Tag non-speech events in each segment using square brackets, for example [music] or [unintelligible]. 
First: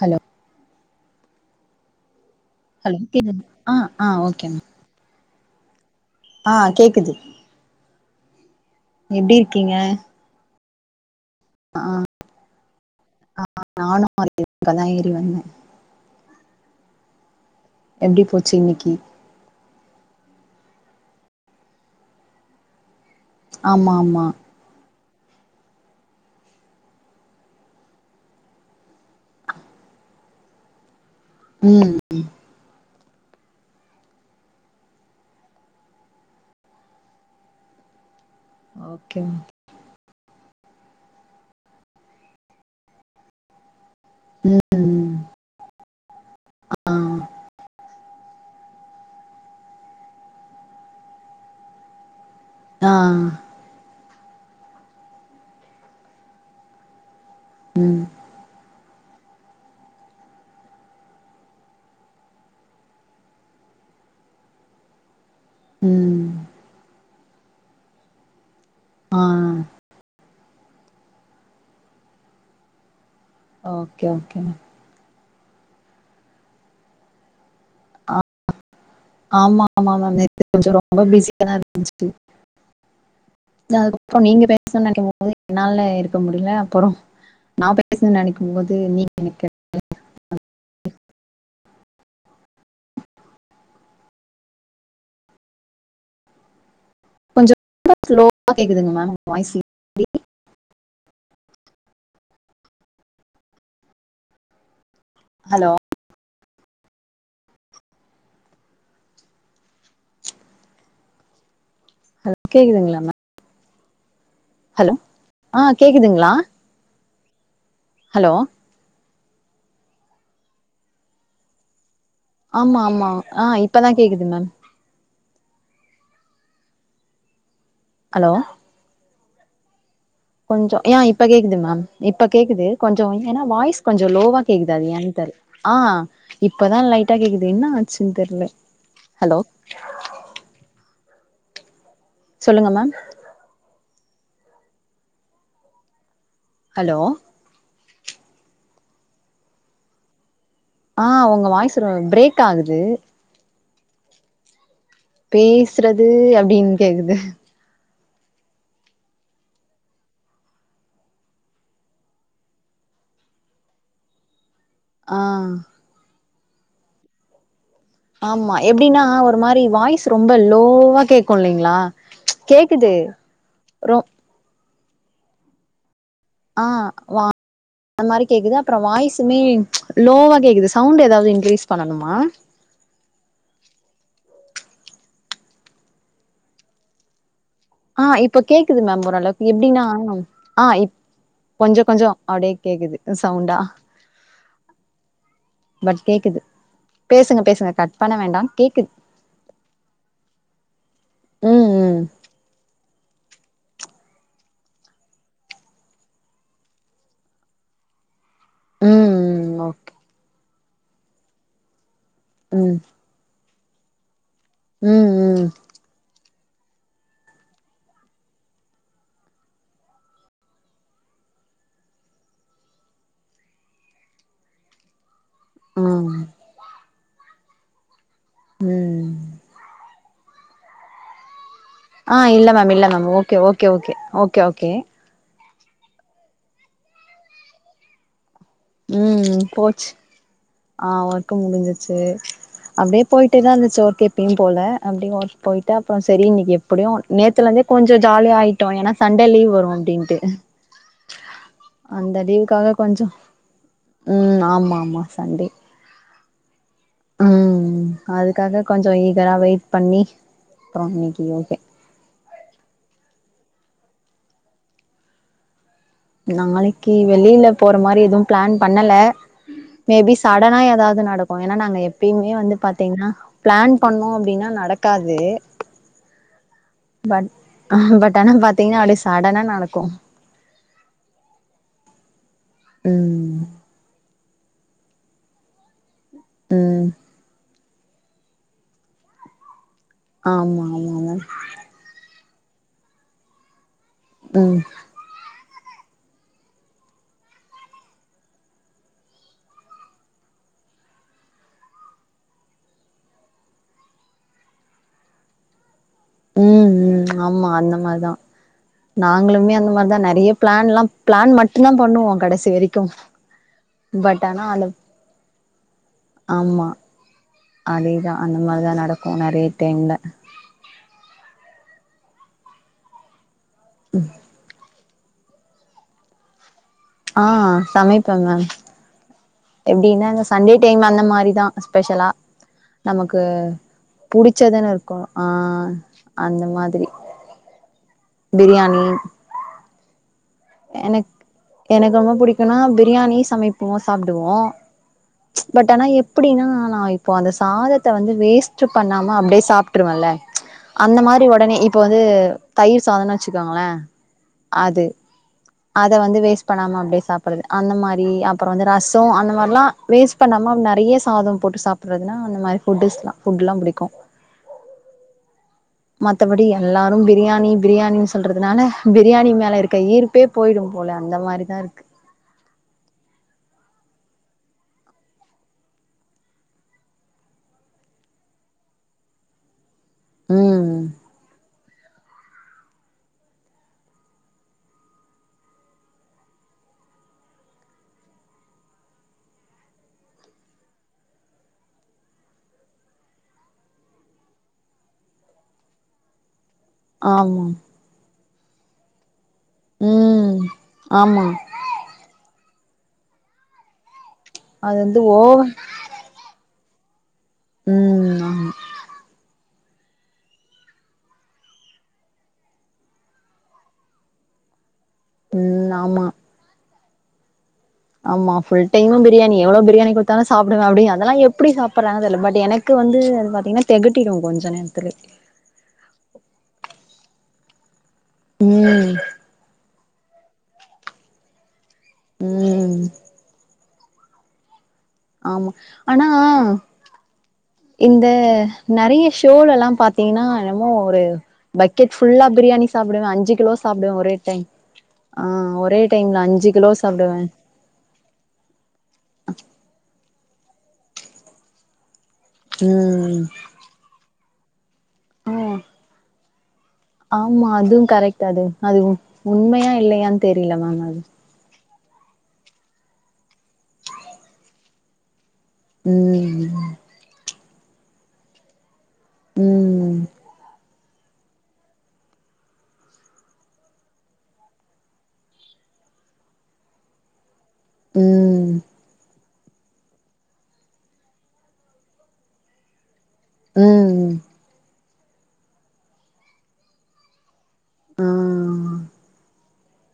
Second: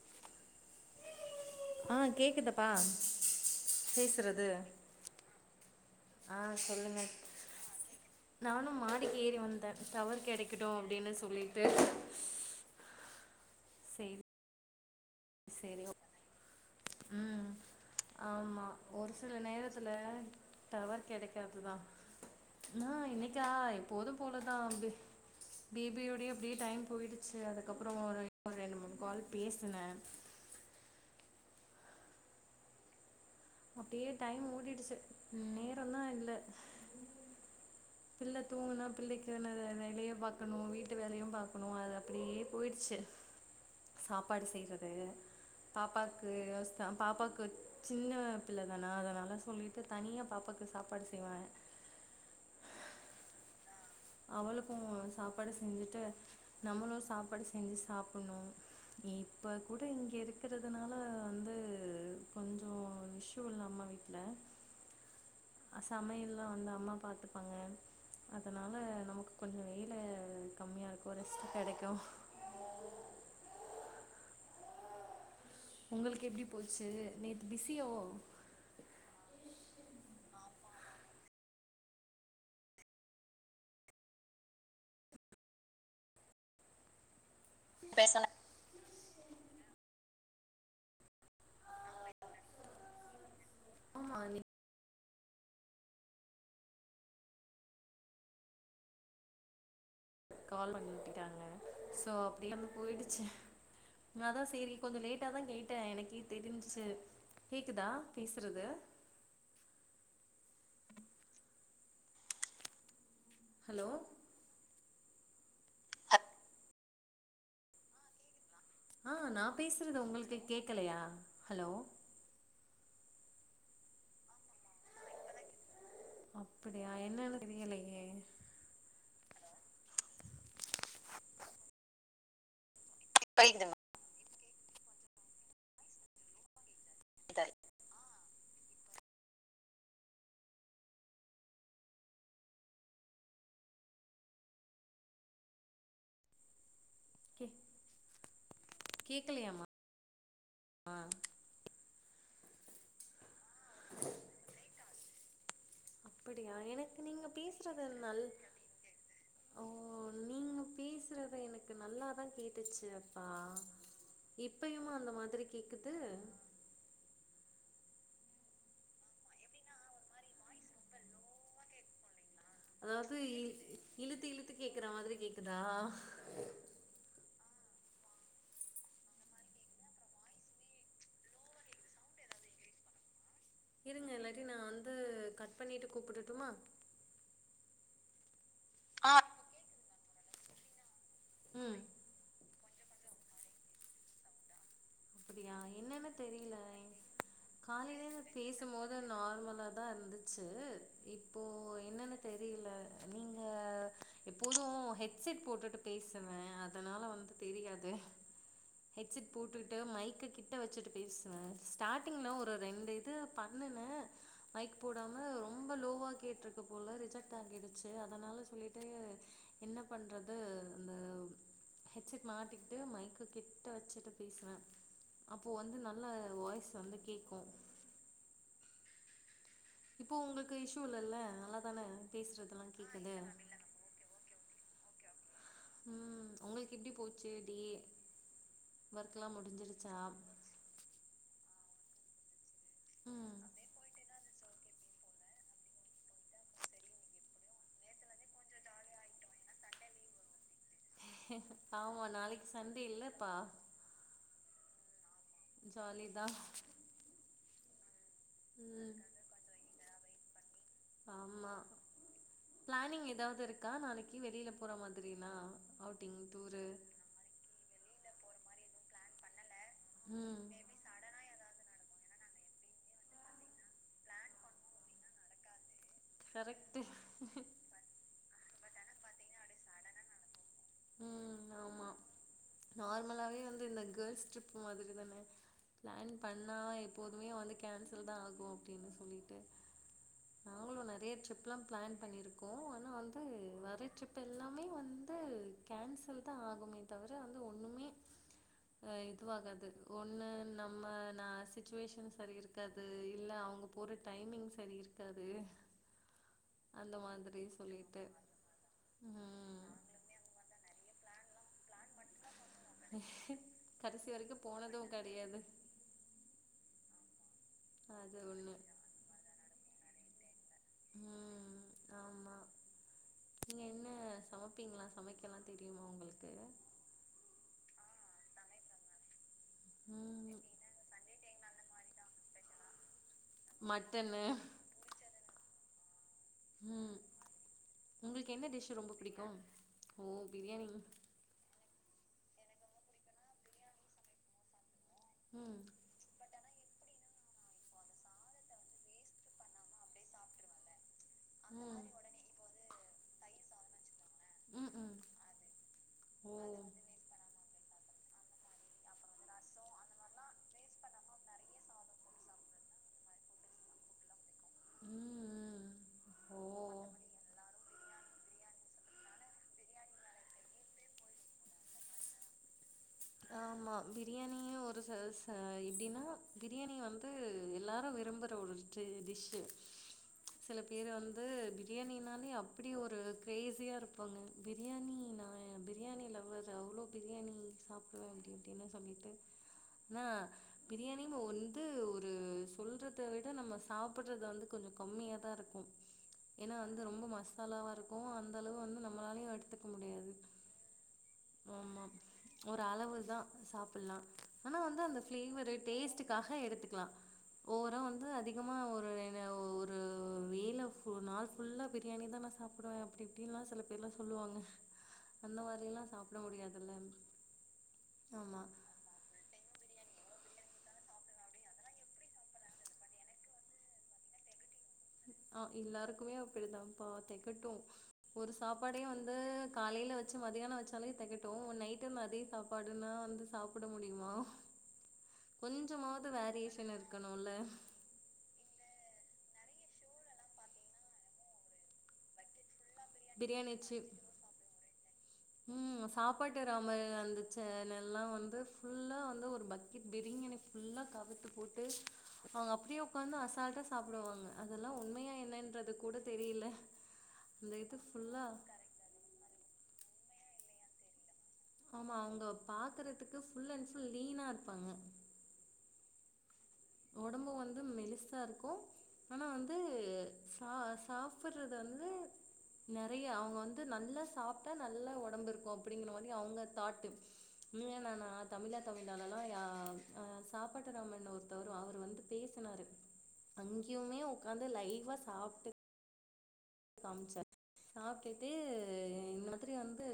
hello ஆ கேக்குது பா ஹலோ கேக்குது ஆ ஆ ஓகே பேசறது மேம் ஆ சொல்லுங்க நானு மாடிக்கி எப்டி ஏறி வந்தே இருக்கீங்க டவர் கெடைக் இக்கட்டு அப்டின்னு சொல்லிட்டு ஆ ஆ ஆம்மா நானு [inaudible] வந்தே அதா ஏறி வந்தே சேரி ம் எப்டி போச்சு ஆமா இன்னைக்கி ஒரு சில நேரத்துல டவர் கெடைக்காதுதா நா இன்னைக் கியா ஆமா எப்போது ஆமா போலதா அப்டி பேபியோடயே அப்டியே டைம் போயிடுச்சு அதுக்கப்றோ ஒரு ரெண்டு மூணு கால் பேசின ம் அப்டியே டைம் ஓடிடுச்சு நேரந்தா இல்ல பிள்ள தூங்குனா ஓகே பிள்ளைக்கு வேணா வேலைய பாக்கணு வீட்டு வேலையும் பாக்கணு அது அப்படியே போயிடுச்சு சாப்பாடு ம் செய்யறது ம் பாப்பாக்கு ஆ பாப்பாக்கு சின்ன சின்ன பிள்ளைதானா அதனால சொல்லிட்டு தனியா பாப்பாக்கு சாப்பாடு செய்வன் ஆ அவளுக்கு சாப்பாடு செஞ்சுட்டு நம்மளு சாப்பாடு செஞ்சு ம் சாப்பிடணு இப்ப கூட இங்க இருக்கிறதுனால வந்து கொஞ்சோ விஷ் டூ இல்ல நம்ம வீட்ல ஆ ம் சமையல்லா வந்து அம்மா பாத்துப்பாங்க அதனா அதனால ஆ நமக்கு கொஞ்சோ வேலை கம்மியா இருக்கு ரெஸ்ட் கெடைக்கு ஓகே ஓகே மேம் உங்களுக்கு எப்டி போச்சு நேத்து பிஸியோ ஆமா ஆமா மேம் நேத்து கொஞ்சோ ரொம்ப பிஸியாதான் இருந்துச்சு அதுக்கப்றோ நீங்க பேசணு நனைக்கும்போது என்னால இருக்க முடில அப்பறோ நா பேசன்னு பேசல நெனைக்கும்போது நீ நெனைக்க ஆமா நீ கொஞ்சோ ரொம்ப ஸ்லோவா கேக்குதுங்க மேம் உங்க வாய்ஸ் கால் பண்ணி விட்டுட்டாங்க சோ அப்டியே அது போயிடுச்சு அதா சேரி கொஞ்சோ லேட் டா தா ஹலோ கேட்டே எனக்கே தெரிஞ்சுச்சு கேக்குதா பேசுறது ஓகே சொன்னியாமா ஹலோ ஹலோ ஆ கேக்குதுங்ளா ஹலோ ஆ நா பேசுறது உங்களுக்கு கேக்கலயா ஹலோ ஆமா ஆமா ஆ இப்பதா கேக்குது மேம் அப்படியா என்னன்னு தெரியலயே ஹலோ கொஞ்சோ ஏ இப்ப கேக்குது மேம் இப்ப கேக்குது கொஞ்சோ ஏன்னா வாய்ஸ் கொஞ்சோ லோவா கேக்குது அது ஏன்னு தெரில ஆ இப்ப தா லைட்டா கேக்குது என்ன ஆச்சுன்னு தெர்ல ஹலோ சொல்லுங்க மேம் ஹலோ கேக் கேக்கலயாமா ஆ ஒங்க வாய்ஸ் ரோ பிரேக் ஆகுது பேசுறது அப்படியா அப்டின்னு எனக்கு கேக்குது நீங்க பேசுறது நல் ஓ நீங்க பேசுறது எனக்கு நல்லாதா கேட்டுச்சு அப்பா இப்பயுமா அந்த ஆ மாதிரி கேக்குது ஆமா எப்டின்னா ஒரு மாரி வாய்ஸ் ரொம்ப லோவா கேக்கு இல்லைங்களா கேக்குது அதாவது ரொ இழுத்து இழுத்து கேக்கற மாதிரி கேக்குதா ஆ வா அந்த மாரி கேக்குது அப்புறோ வாய்சுமே லோவா கேக்குது சவுண்டு எதாவது இன்கிரீஸ் பண்ணணுமா இருங்க இல்லாட்டி நா வந்து கட் பண்ணிட்டு கூப்புடட்டுமா ஆ இப்ப கேக்குது மேம் ஓரளவுக்கு எப்டின்னா ஆ இப் ம் கொஞ்சோ கொஞ்சோ அப்டியே கேக்குது சவுண்டா அப்டியா பட் என்னன்னு கேக்குது தெரில பேசுங்க பேசுங்க கட் பண்ண காலையிலந்து வேண்டா கேக்குது பேசம்போது நார்மலா தா இருந்துச்சு இப்போ ம் என்னன்னு தெரில நீங்க எப்போது ஹெட்செட் போட்டுட்டு பேசுவே அதனால வந்து தெரியாது ம் ம் ஹெட்செட் ம் போட்டுட்டு ஓகே மைக் கிட்ட வச்சுட்டு பேசுவே ஸ்டார்டிங்ல ஒரு ம் ரெண்டு இது பண்ணுனே மைக் ம் போடாம ரொம்ப லோவா கேட்ருக்கு போல ரிஜெக்ட் ஆகிடுச்சு அதனால சொல்லிட்டு என்ன பண்றது அந்த ஹெட்செட் மாட்டிகிட்டு மைக்கு கிட்ட வச்சுட்டு பேசுவே அப்போ வந்து நல்ல ம் ம் வாய்ஸ் வந்து கேக்கு ம் இப்போ உங்களுக்கு இஷ்யூ இல்லல்ல நல்ல தானே ஆ இல்ல பேசுறதெல்லா மேம் இல்ல மேம் கேக்குது ஓகே ஓகே ஓகே ஓகே ம் ஒங்களுக்கு எப்டி போச்சு டே ஒர்க்ல்லா ம் போச்சு முடிஞ்சிருச்சா ஆ ஒர்க் முடிஞ்சிருச்சு அப்டியே ம் போயிட்டே தா இருந்துச்சு ஒர்க் எப்பயு போல அப்டியே ஒர்க் போய்ட்டு அப்றோ சரி இன்னைக்கு எப்டியு நேத்துல இருந்தே கொஞ்சோ ஜாலி ஆயி ட்டோ ஏன்னா சண்டே லீவ் வரு அப்டின்ட்டு ஆமா அந்த நாளைக்கு லீவுக்காக சண்டே கொஞ்சோ இல்லப்பா ம் ஆமா ஆமா சண்டே ஜாலிதா ம் அதுக்காக கொஞ்சோ ம் ஈகரா வெயிட் பண்ணி அப்றோ இன்னைக்கு ஆமா ஓகே பிளானிங் ஏதாவது இருக்கா நாளைக்கு வெளியில போற மாதிரிலா நாளைக்கு வெளியில போற மாரி எதுவு பிளான் பண்ணல மே பி ம் சடனா ஏதாவது நடக் [unintelligible] நாங்க எப்பயுமே வந்து பாத்தீங்ன்னா பிளான் பண்ணோ அப்டின்னா நடக்காது கரெக்ட்டு ஆஹா பட் ஆனா பாத்தீங்னா அப்டியே சடனா நடக்கு உம் ஆமா நார்மலாவே ம் வந்து இந்த கேர்ள்ஸ் ட்ரிப் மாதிரி தானே பிளான் பண்ணாவா ம் எப்போதுமே வந்து கேன்சல்தா ஆகூ அப்டின்னு சொல்லிட்டு ஆமா நாங்களு ஆமா நெறைய ஆமா ட்ரிப் லா பிளான் பண்ணிருக்கோ ஆனா வந்து வர ட்ரிப் ம் எல்லாமே வந்து கேன்சல்தா ஆகுமே தவிர வந்து ஒன்னுமே அ இதுவாகாது ஒண்ணு நம்ம ந சிச்சுவேஷன் சரி இருக் காது இல்ல அவங்க போற டைமிங் சரி இருக்காது ம் அந்த ம் மாதிரி ஆமா அந்த சொல்லிட்டு மாரிதா நாங்களுமே அந்த ம் மாரிதா நெறைய பிளான்லா பிளான் மட்டுதா பண்ணுவோ கடைசி வரைக் கடைசி வரைக்கு போனது கெடையாது ஆமா அதேதா அது அந்த ஒண்ணு மாரிதா நடக்கு நெறைய டைம்ல உம் ஆமா நீங்க என்ன சமப்பிங்ளா சமைக்கலா தெரியுமா உங்களுக்கு ஆஹ் சமைப்பங்க எப்டின்னா இந்த ம் சண்டே டைம் அந்த மாரிதா ஸ்பெஷலா நமக்கு மட்டனு புடிச்சதுன் இருக்கு ஆஹ் அந்த மாதிரி ம் உங்களுக்கு என்ன டிஷ்ஷு ரொம்ப பிரியாணி பிடிக்கு ஓ பிரியாணி எனக் எனக்கு ரொம்ப புடிக்குனா பிரியாணி சமைப்போ சாப்டுவோ ம் பட் ஆனா எப் எப்டினா நா இப்பொ அந்த சாதத்த வந்து வேஸ்ட்டு பண்ணாம அப்டியே சாப்ட்ருவல அந்த மாரி ஒடனே இப்ப வந்து தயிர் சாதோனு வச்சுக்கோங்களே ம் அது ம் அத வந்து ஓ வேஸ்ட் பண்ணாம அப்படியே சாப் அந்த மாரி அப்புறோ ரசோ அந்த மாரிலா வேஸ்ட் பண்ணாம நெறைய சாதம் போட்டு சாப் அப்றந்தா அந்த மாரி ஃபுட்டுஸ் ஃபுட்டேல்லாம் புடிக்கும் உம் உம் மத்த படி எல்லா லாரு பிரியாணி பிரியாணின்னு சொல்றதுனால பிரியாணி மேல இருக்க ஈர்ப்பே போயிடும் போல அந்த மாரி ஆமா பிரியாணியும் ஒரு ச ச எப்டின்னா பிரியாணி வந்து எல்லாரும் விரும்பற ஒரு ட்ரேடிஸ்ஸு செல ம் பேரு வந்து அது பிரியாணினாலே அப்படி ஒரு கிரேஸியா இருப்பாங்க பிரியாணி நா பிரியாணி லவ்வர் நா அவ்ளோ பிரியாணி சாப்டுவேன் அப்டி அப்டின்னு சொல்லிட்டு என்ன பிரியாணி வந்து ஒரு சொல்றத விட நம்ம சாப்புடுறது வந்து கொஞ்சு கம்மியாதா இருக்கு ஏன்னா வந் ரொம்ப ஆமா மசாலாவா இருக்கு அந்த அளவு வந்து நம்மளாலையு எடுத்துக்க முடியாது ம் ஆமா ஆமா ஒரு அளவு தா சாப்புடலா ஆனா அது வந்து அந்த ஓவர் பிளேவரு டேஸ்ட்டுக்காக எடுத்துக்கலா ஓவரா வந்து ம் ஆமா அதிகமா ஒரு என்ன ஒர் ஆ ரியால ஃபு நாள் ஃபுல்லாக பிரியாணி தா நா சாப்டுவே அப்டி இப்டின்லாம் சில பேர் எல்லாம் சொல்லுவாங்க அந்த மாரி ம் எல்லா ஆமா சாப்பிட முடியாதுல்ல ஆமா ஃபுல் தினமும் பிரியாணி எவ்ளோ பிரியாணி குடுத்தாலு சாப்டுவ அப்படி அதெல்லா எப்டி சாப்பிடறாங்கன்னு தெரியல பட் எனக்கு வந்து பாத்தீங்கன்னா தெகட்டிடு கொஞ்ச நேரத்துலே ஆ எல்லாருக்குமே அப்டிதான்ப்பா தெகட்டும் ஒரு ம் சாப்பாடேவந்து காலையில வச்சு மதியானோ வச்சாலே தெகட்டூ நைட் டு நெறைய ம் சாப்பாடுன்னா வந்து சாப்புட முடியுமா ஆமா ஆனா கொஞ்சமாவது வேரியேஷன் இருக்கணூல இந்த நெறைய ஷோலலா பாத்திங்கனா என்னமோ ஒரு பக்கெட் ஃபுல்லா பிரியாணி சாப்புடுவே அஞ்சு கிலோ பிரியாணி சாப்டுவே ஒரே டைம் ஆ ஒரே உம் டைம்ல சாப்பாட்டு அஞ்சு கிலோ ராமே சாப்டுவே அந்த சேன ல்லா வந்து ஃபுல்லா வந்து ஒரு பக்கெட் பிரியாணி ஃபுல்லா கவுத்து போட்டு அவங்க அப்டியே உக்காந்து ம் அசால்டா சாப்டுவாங்க அதெல்லா உண்மையா ஆ என்னன்றது கூட தெரியல ஆமா அந்த இது அதுவு கரெக்ட் ஃபுல்லா அது அது உண்மையா இல்லையான் தெரியல மேம் அது ஆமா அவங்க பாக்கறதுக்கு ஃபுல் அண்ட் ஃபுல் லீனா இருப்பாங்க உம் உம் ஒடம்பு வந்து மெலிசா இருக்கு ஆனா வந்து ம் சா சா புட்றது வந்து நெறையா அவங்க வந்து நல்லா சாப்டா நல்லா ஒடம்பிருக்கு அப்டிங்கிற மாரி அவங்க தாட்டு நீயா நானா ம் தமிழா தமிழால்லா யா அ சாப்பாட்டுராமன் ஒரு தவரு அவரு வந்து பேசுனாரு அங்கயுமே ம் உக்காந்து லைவா சாப்டு காம்ச்சார் ஆ சாப்டுட்டு இந்த மாதிரி வந்து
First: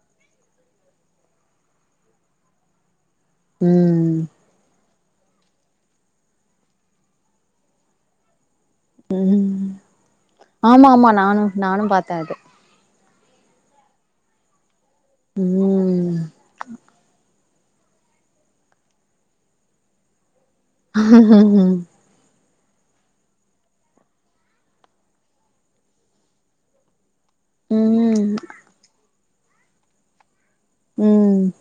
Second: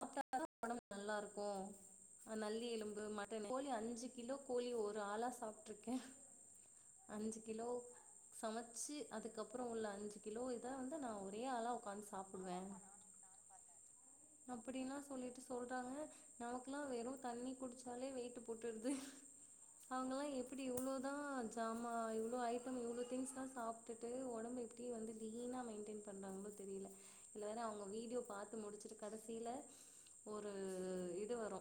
[unintelligible] ஒடம்பு நல்லா இருக்கு அ நல்லி எலும்பு மட் கோழி அஞ்சி ம் கிலோ கோழிய ஒரு ஆளா சாப்ட்ருக்கே அஞ்சி கிலோ சமச்சி ம் அதுக்கப்றோ உள்ள அஞ்சி கிலோ இத ஆமா வந்து ஆமா நா ஒரே நானு ஆளா நானு உக்காந்து பாத்தே அது சாப்புட்வே அப்பிடினா சொல்லிட்டு சொல்றாங்க ம் நமக்குலா வெறு தண்ணி குடிச்சாலே வெயிட்டு போட்டுருது அவங்கலா எப் பிடி எவ்ளோதா ஜாமா இவ்ளோ ஆயி அப்பமு இவுளோ திங்ஸ்லா சாப்ட்டுட்டு ஒடம்பு எப்டி வந்து லீனா மெயின்டென் பண்றாங்ளோ தெரில சிலரு அவ்ங்க வீடியோ ம் பாத்து முடிச்சுட்டு கடசில ஒரு இது ம் வரு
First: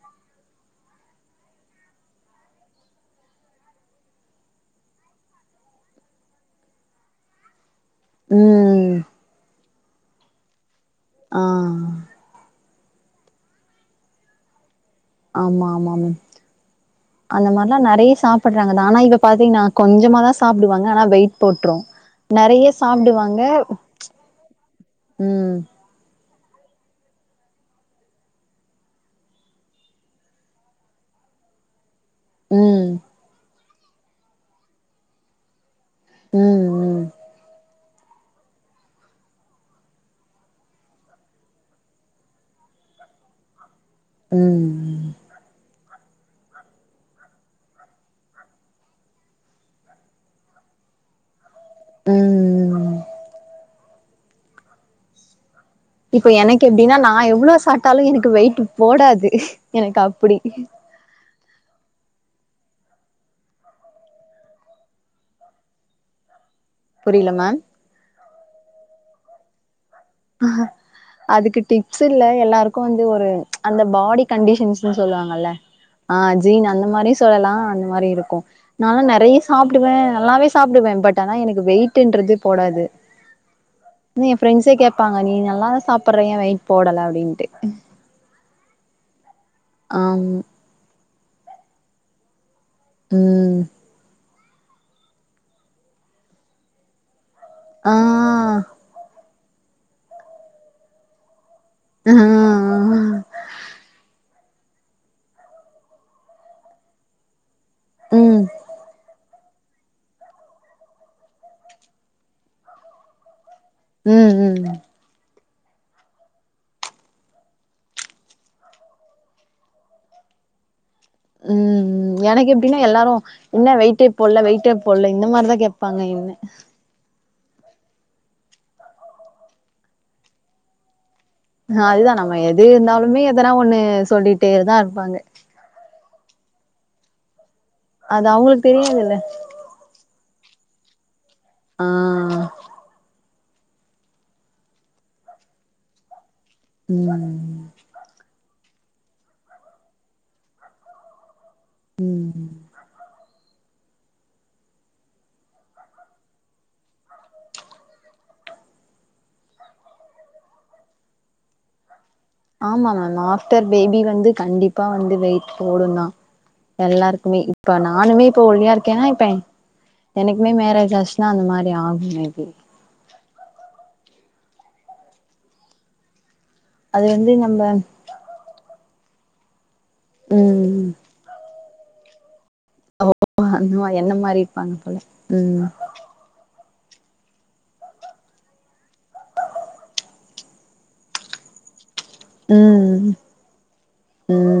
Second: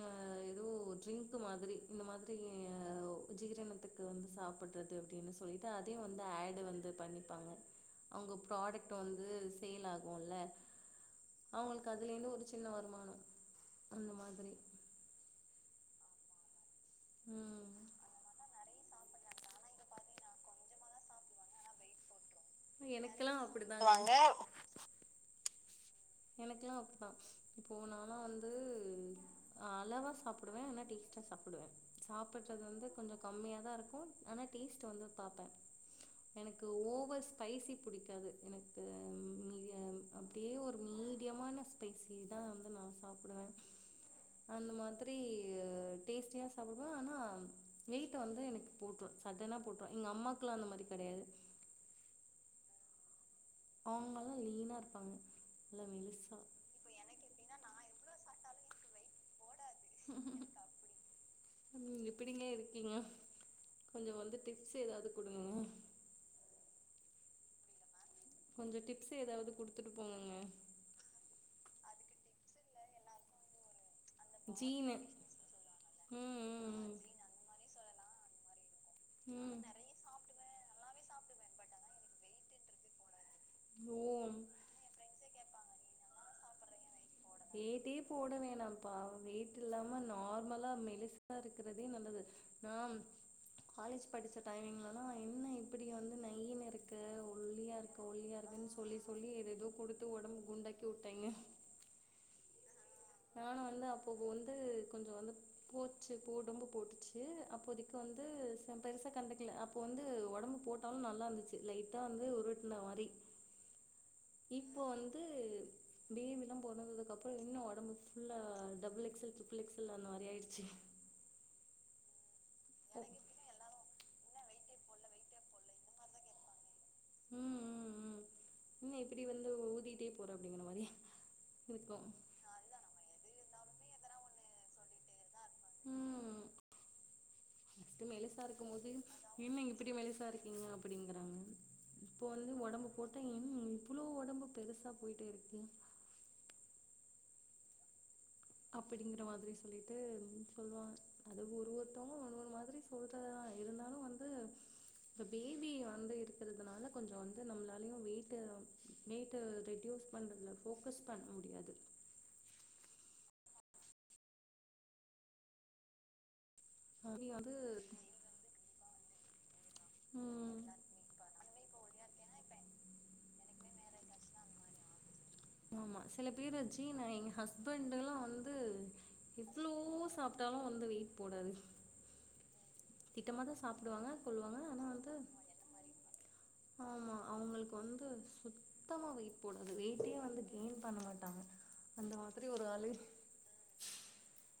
ஆ எதோ ட்ரிங்க்கு மாதிரி இந்த மாதிரி அ ஜீரணத்துக் க்கு வந்து சாப்புட்றது அப்டின்னு சொல்லிட்டு அதையு வந்து ஆடு வந்து பண்ணிப்பாங்க அவுங்க ம் ப்ராடக்ட் வந்து சேல் ஆகுல ஆ அவுங்களுக்கு அதுலேந்து ஒரு சின்ன வருமானோ அந்த மாதிரி ஆமா ஆமாம் அந்த ம் மாரிலா நெறைய சாப் பட்றாங்க நானா இப்ப பாத்தீங்னா கொஞ்சமாதா சாப்டுவாங்க ஆனா வெயிட் போட்ரு நெறைய எனக்கெல்லா சாப்டுவாங்க அப்படிதா ம் எனக்குலா அப்பிட்தா இப்போ நாலா வந்து் அளவா சாப்புடுவே ஆனா டேஸ்ட்டா சாப்புடுவே சாப்புடுறது வந்து ம் கொஞ்சோ கம்மியாதா இருக்கு ஆனா டேஸ்ட்டு வந்து பாப்ப ம் எனக்கு ம் ஓவர் ஸ்பைசி புடிக்காது எனக்கு மீதியம் அப்டியே ஒரு மீடியமான ஸ்பைசிதா வந்து நான் சாப்புடுவே ம் அந்த மாதி ம் ரி டேஸ்ட்டியா சாப்புடுவ ஆனா வெயிட்டு வந்து எனக்கு போட்ரு சடனா போட்டுரு எங்க அம்மாக்லா அந்த மாரி கெடையாது ம் அவ்ங்கலா லீனா இருப்பாங்க நல்லா இப்ப மெலிசா எனக்கு எப்டினா நா எவுளோ சாப்ட்டாலு எனக்கு வெயிட்டு போடாது எனக்கு அப்புடி நீங்க எப்பிடிங்க இருக்கீங்க கொஞ்சோ வந்து டிப்ஸ் எதாவ்து குடுங்க புரில மேம் கொஞ்சோ டிப்ஸ் எதாவது குடுத்துட்டு போங்கங்க அதுக்கு டிப்ஸ் இல்ல எல்லாருக்கு வந்து ஒரு அந்த பாடி ஜீனு கண்டிஷன்ஸுன் சொல்லுவாங்கல்ல ஆ ம் ஜீன் அந்த ம் மாரி சொல்லலா அந்த மாரி இருக்கு நாலா நெறைய ம் ம் சாப்புடுவ நல்லாவே சாப்புடுவே பட் ஆனா எனக்கு வெய் ட்டுன்றது போடாது ஓ என் ஃபிரெண்ஸே கேப் பாங்க நீ நல்லாதா சாப்புட்ற ஏன் வெயிட போடல அப்டின் வெயிட்டே போட வேணாப்பா வெயிட் இல்லாம ஆம் நார்மலா மெலிஸ் ஸா இருக்றதே நல்லது நா ம் காலேஜ் படிச்ச டைம்லலா என்ன இப்புடி வந்து நைன் இருக்கு ஒ ஒல்லியா ஆ இருக்க ஒல்லியா இருக்கன் சொல்லி சொல்லி எதேதோ குடுத்து ஒடம்பு குண்டாக்கி உட்டாய்ங்க ப்தனா ஆ ஆ நானு வந்து அப்பப்போ வந்து கொஞ்சோ வந்து போச்சு போ ஒடம்பு போட்டுச்சு அப் போதைக்கு வந்து ம் ச பெருசா கண்டுக் குல அப்போ வந்து ஒடம்பு போட்டாலு நல்லா இருந்துச்சு லைட்டா வந்து உருட்ன மாரி ம் ம் இப்போ வந்து பேபிலா பொறந்ததுக்குக்கப்புறோ இன்னு ஒடம்பு ஃபுல்லா double X L triple X L அந்த மாரி ஆய்ர்ச்சு ம் ம் எனக்கு எப்டினா எல்லாரு என்ன வெயிட்டே போட்ல வெயிட்டே போட்ல இந்த மாரிதா கேப்பாங்க என்ன ம் ம் ம் இன்ன இப்புடி வந்து ஊதிகிட்டே போற அப்டிங்கிற மாரி இன்ன இருக்கு அதுதா நம்ம எது இருந்தாலுமே எதனா ஒன்னு சொல்லிட்டேதா இருப்பாங்க ம் அது மெலிசா அவங்களுக்கு இருக்குபோது தெரியாதுல்ல என்ன இப் பிடி மெலிசா இருக்கீங்க அப்டிங்கிறாங்க ஆ இப்போ வந்து ஒடம்பு போ ட்டா என்ன இவுளோ ஒடம்பு பெருசா போய்ட்டே இருக்கு சொல்வாங்க அப்படிங்குற மாதிரி சொல்லிட்டு சொல்லுவாங்க அது ஒரு ஒருத்தவங்க ஒரு ம் ஒரு மாதிரி ப ஒருத்தங்க இருந்தாலு வந்து இப்ப பேபி வந்து இருக்கிறதுனால கொஞ்ச வந்து நம்மளாலையு வெயிட்டு வெயிட்டு ரெடியூஸ் பண்றதுல ஃபோக்கஸ் பண்ண முடியாது ஆமாமா ஆப்டர் பேபி வந்து கண்டிப்பா வந்து வெயிட் போடுந்தா அது எல்லாருக்குமே வந்து இப்ப நானுமே இப்போ ஒல்லியா இருக்கேன்னா இப்ப எனக்குமே ம் மேரேஜ் ஆச் சுனா அந்த மாரி ஆகு மே பி ஆமா சில பேரு ஜீன் அது எங்க வந்து நம்ம ஹஸ்பண்டல்லா வந்து எவ்ளோ சாப்ட்டாலு வந்து ம் வெயிட் போடாது திட்டமாதா அந்த சாப்டுவாங்க என்ன மாரி கொல்லுவாங்க இருப்பாங்க ஆனா போல வந்து ம் ஆமா அவுங்களுக்கு வந்து சுத்தமா வெயிட் போடாது வெயிட்டே வந்து கெயின் பண்ண மாட்டாங்க அந்த மாரி ம் ம்